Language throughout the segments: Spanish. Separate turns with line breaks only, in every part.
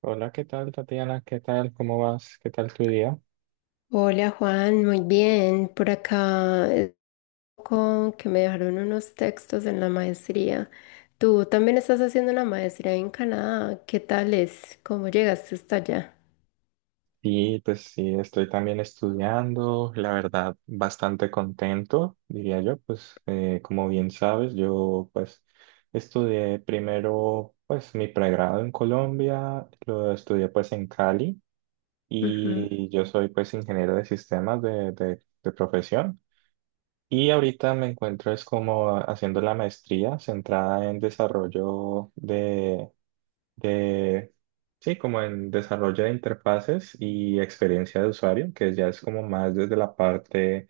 Hola, ¿qué tal, Tatiana? ¿Qué tal? ¿Cómo vas? ¿Qué tal tu día?
Hola Juan, muy bien. Por acá es un que me dejaron unos textos en la maestría. Tú también estás haciendo la maestría en Canadá. ¿Qué tal es? ¿Cómo llegaste hasta allá?
Y pues sí, estoy también estudiando, la verdad, bastante contento, diría yo, pues como bien sabes, yo pues estudié primero pues mi pregrado en Colombia, lo estudié pues en Cali
Ujú,
y yo soy pues ingeniero de sistemas de profesión. Y ahorita me encuentro es como haciendo la maestría centrada en de, sí, como en desarrollo de interfaces y experiencia de usuario, que ya es como más desde la parte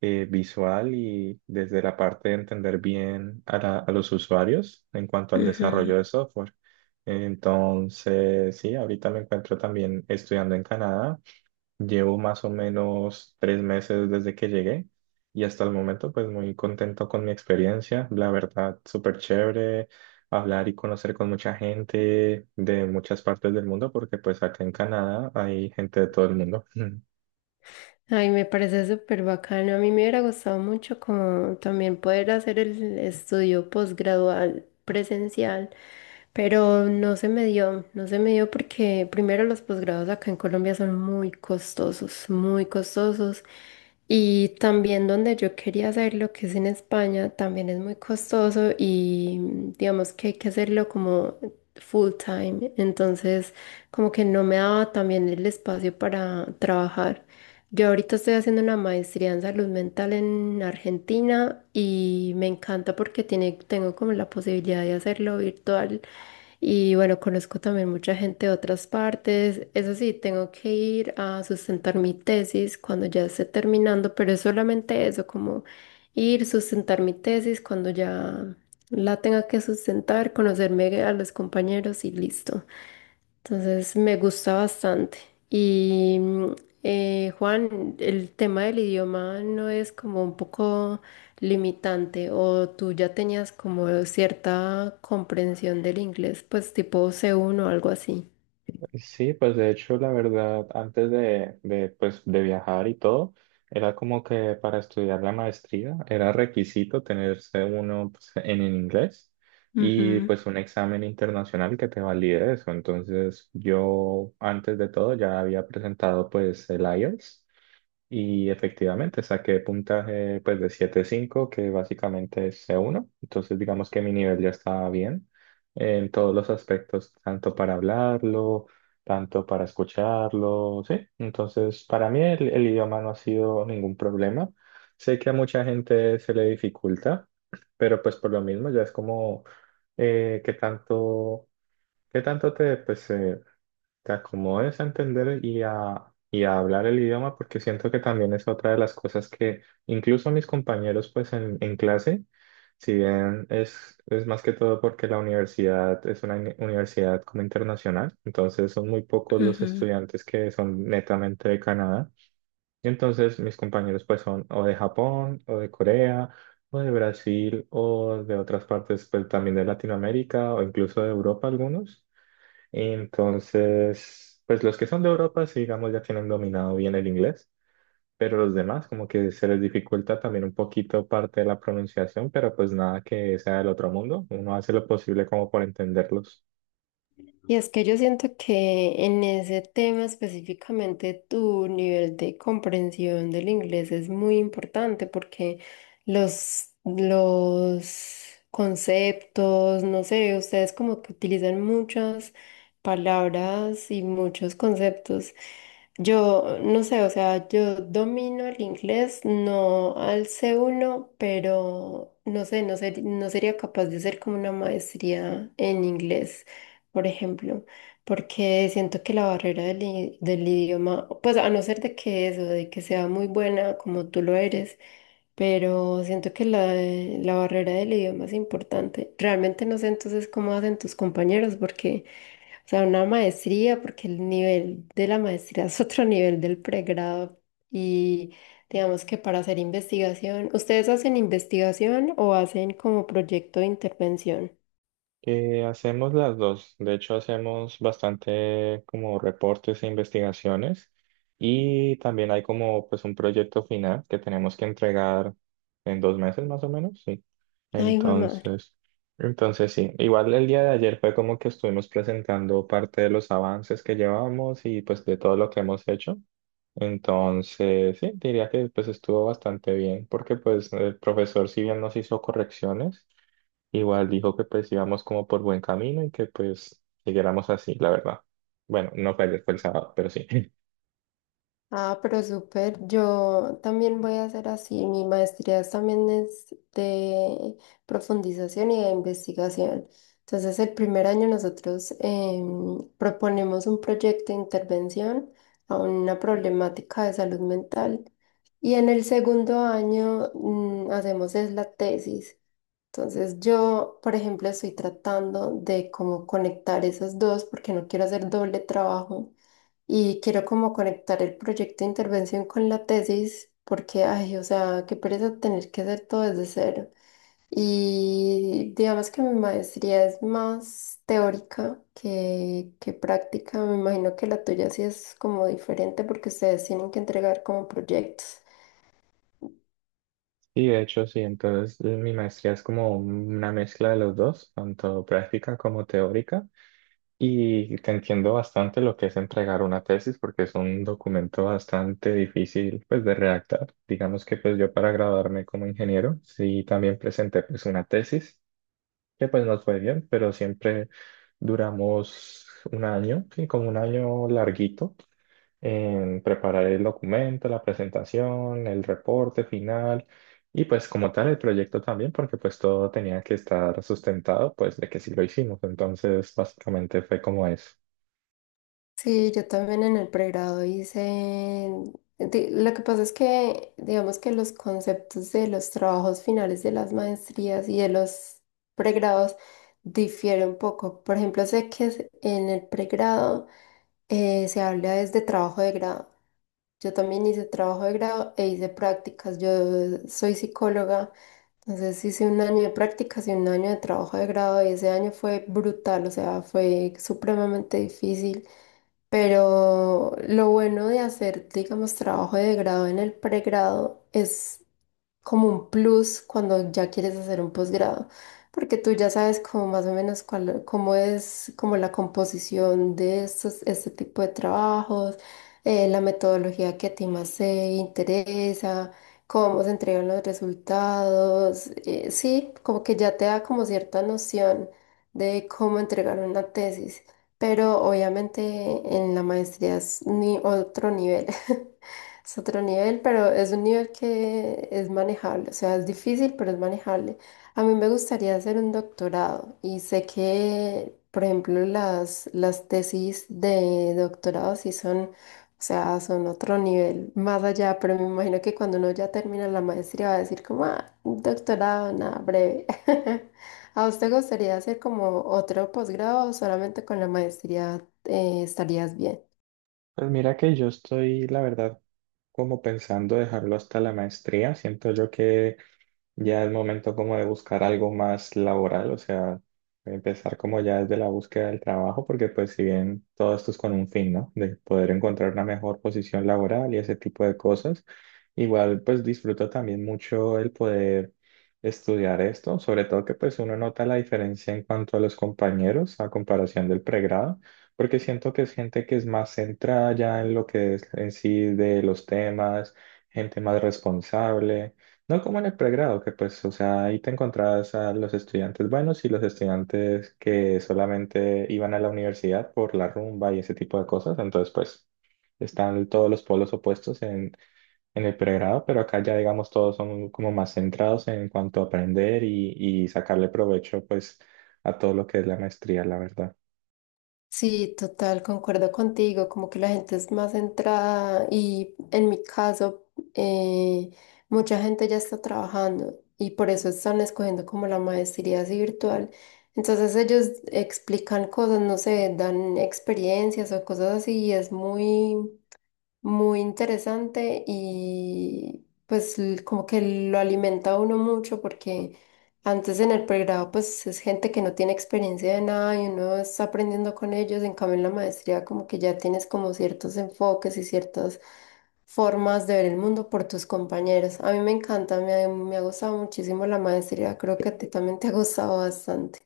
visual y desde la parte de entender bien a los usuarios en cuanto al
ujú.
desarrollo de software. Entonces, sí, ahorita me encuentro también estudiando en Canadá. Llevo más o menos tres meses desde que llegué y hasta el momento pues muy contento con mi experiencia. La verdad, súper chévere hablar y conocer con mucha gente de muchas partes del mundo porque pues acá en Canadá hay gente de todo el mundo.
Ay, me parece súper bacano. A mí me hubiera gustado mucho como también poder hacer el estudio posgradual presencial, pero no se me dio, no se me dio porque primero los posgrados acá en Colombia son muy costosos, muy costosos. Y también donde yo quería hacerlo, que es en España, también es muy costoso y digamos que hay que hacerlo como full time. Entonces, como que no me daba también el espacio para trabajar. Yo ahorita estoy haciendo una maestría en salud mental en Argentina y me encanta porque tengo como la posibilidad de hacerlo virtual y bueno, conozco también mucha gente de otras partes. Eso sí, tengo que ir a sustentar mi tesis cuando ya esté terminando, pero es solamente eso, como ir, sustentar mi tesis cuando ya la tenga que sustentar, conocerme a los compañeros y listo. Entonces me gusta bastante. Y Juan, el tema del idioma no es como un poco limitante o tú ya tenías como cierta comprensión del inglés, pues tipo C1 o algo así.
Sí, pues de hecho, la verdad, antes pues, de viajar y todo, era como que para estudiar la maestría era requisito tenerse uno pues, en inglés y
Ujú,
pues un examen internacional que te valide eso. Entonces, yo antes de todo ya había presentado pues el IELTS y efectivamente saqué puntaje pues de 7.5, que básicamente es C1. Entonces digamos que mi nivel ya estaba bien en todos los aspectos, tanto para hablarlo, tanto para escucharlo, sí. Entonces para mí el idioma no ha sido ningún problema. Sé que a mucha gente se le dificulta, pero pues por lo mismo ya es como eh, qué tanto, qué tanto te te acomodes a entender y a hablar el idioma, porque siento que también es otra de las cosas que incluso mis compañeros pues en clase, si bien es más que todo porque la universidad es una universidad como internacional, entonces son muy pocos los
ujú.
estudiantes que son netamente de Canadá. Y entonces mis compañeros pues son o de Japón o de Corea o de Brasil o de otras partes, pues también de Latinoamérica, o incluso de Europa algunos. Entonces, pues los que son de Europa, sí, digamos, ya tienen dominado bien el inglés, pero los demás como que se les dificulta también un poquito parte de la pronunciación, pero pues nada que sea del otro mundo, uno hace lo posible como por entenderlos.
Y es que yo siento que en ese tema específicamente tu nivel de comprensión del inglés es muy importante porque los conceptos, no sé, ustedes como que utilizan muchas palabras y muchos conceptos. Yo no sé, o sea, yo domino el inglés, no al C1 pero no sé, no sería capaz de hacer como una maestría en inglés por ejemplo, porque siento que la barrera del idioma, pues a no ser de que eso, de que sea muy buena como tú lo eres, pero siento que la barrera del idioma es importante. Realmente no sé entonces cómo hacen tus compañeros, porque, o sea, una maestría, porque el nivel de la maestría es otro nivel del pregrado y digamos que para hacer investigación, ¿ustedes hacen investigación o hacen como proyecto de intervención?
Hacemos las dos. De hecho, hacemos bastante como reportes e investigaciones y también hay como pues un proyecto final que tenemos que entregar en dos meses más o menos, sí.
Ay, hijo de madre.
Entonces, entonces sí. Igual el día de ayer fue como que estuvimos presentando parte de los avances que llevamos y pues de todo lo que hemos hecho. Entonces, sí, diría que pues estuvo bastante bien, porque pues el profesor, si bien nos hizo correcciones, igual dijo que pues íbamos como por buen camino y que pues siguiéramos así, la verdad. Bueno, no fue ayer, fue el sábado, pero sí.
Ah, pero súper. Yo también voy a hacer así. Mi maestría es- también es de profundización y de investigación. Entonces, el primer año nosotros proponemos un proyecto de intervención a una problemática de salud mental. Y en el segundo año hacemos es la tesis. Entonces yo, por ejemplo, estoy tratando de cómo conectar esas dos porque no quiero hacer doble trabajo y quiero como conectar el proyecto de intervención con la tesis porque, ay, o sea, qué pereza tener que hacer todo desde cero. Y digamos que mi maestría es más teórica que práctica. Me imagino que la tuya sí es como diferente porque ustedes tienen que entregar como proyectos.
Y de hecho, sí, entonces mi maestría es como una mezcla de los dos, tanto práctica como teórica. Y te entiendo bastante lo que es entregar una tesis porque es un documento bastante difícil pues de redactar. Digamos que pues yo para graduarme como ingeniero sí también presenté pues una tesis que pues nos fue bien, pero siempre duramos un año, sí, como un año larguito en preparar el documento, la presentación, el reporte final y pues como tal el proyecto también porque pues todo tenía que estar sustentado pues de que sí lo hicimos. Entonces básicamente fue como eso.
Sí, yo también en el pregrado hice. Lo que pasa es que, digamos que los conceptos de los trabajos finales de las maestrías y de los pregrados difieren un poco. Por ejemplo, sé que en el pregrado se habla desde trabajo de grado. Yo también hice trabajo de grado e hice prácticas. Yo soy psicóloga, entonces hice un año de prácticas y un año de trabajo de grado y ese año fue brutal, o sea, fue supremamente difícil. Pero lo bueno de hacer, digamos, trabajo de grado en el pregrado es como un plus cuando ya quieres hacer un posgrado, porque tú ya sabes como más o menos cuál, cómo es como la composición de estos, este tipo de trabajos, la metodología que a ti más te interesa, cómo se entregan los resultados, sí, como que ya te da como cierta noción de cómo entregar una tesis. Pero obviamente en la maestría es ni otro nivel. Es otro nivel, pero es un nivel que es manejable, o sea, es difícil, pero es manejable. A mí me gustaría hacer un doctorado y sé que, por ejemplo, las tesis de doctorado sí son, o sea, son otro nivel más allá, pero me imagino que cuando uno ya termina la maestría va a decir como, ah, un doctorado, nada, breve. ¿A usted gustaría hacer como otro posgrado o solamente con la maestría estarías bien?
Pues mira que yo estoy, la verdad, como pensando dejarlo hasta la maestría. Siento yo que ya es momento como de buscar algo más laboral, o sea, empezar como ya desde la búsqueda del trabajo, porque pues si bien todo esto es con un fin, ¿no? De poder encontrar una mejor posición laboral y ese tipo de cosas, igual pues disfruto también mucho el poder estudiar esto, sobre todo que pues uno nota la diferencia en cuanto a los compañeros a comparación del pregrado, porque siento que es gente que es más centrada ya en lo que es en sí de los temas, gente más responsable, no como en el pregrado, que pues, o sea, ahí te encontrabas a los estudiantes buenos y los estudiantes que solamente iban a la universidad por la rumba y ese tipo de cosas. Entonces, pues, están todos los polos opuestos en el pregrado, pero acá ya, digamos, todos son como más centrados en cuanto a aprender y sacarle provecho, pues, a todo lo que es la maestría, la verdad.
Sí, total, concuerdo contigo, como que la gente es más centrada y en mi caso eh, mucha gente ya está trabajando y por eso están escogiendo como la maestría así virtual. Entonces ellos explican cosas, no sé, dan experiencias o cosas así y es muy muy interesante y pues como que lo alimenta a uno mucho porque antes en el pregrado pues es gente que no tiene experiencia de nada y uno está aprendiendo con ellos, en cambio en la maestría como que ya tienes como ciertos enfoques y ciertas formas de ver el mundo por tus compañeros. A mí me encanta, me ha gustado muchísimo la maestría, creo que a ti también te ha gustado bastante.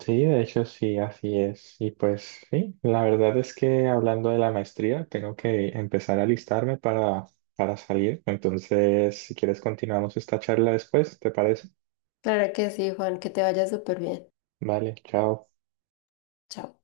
Sí, de hecho sí, así es. Y pues sí, la verdad es que hablando de la maestría, tengo que empezar a alistarme para salir. Entonces, si quieres, continuamos esta charla después, ¿te parece?
Claro que sí, Juan, que te vaya súper bien.
Vale, chao.
Chao.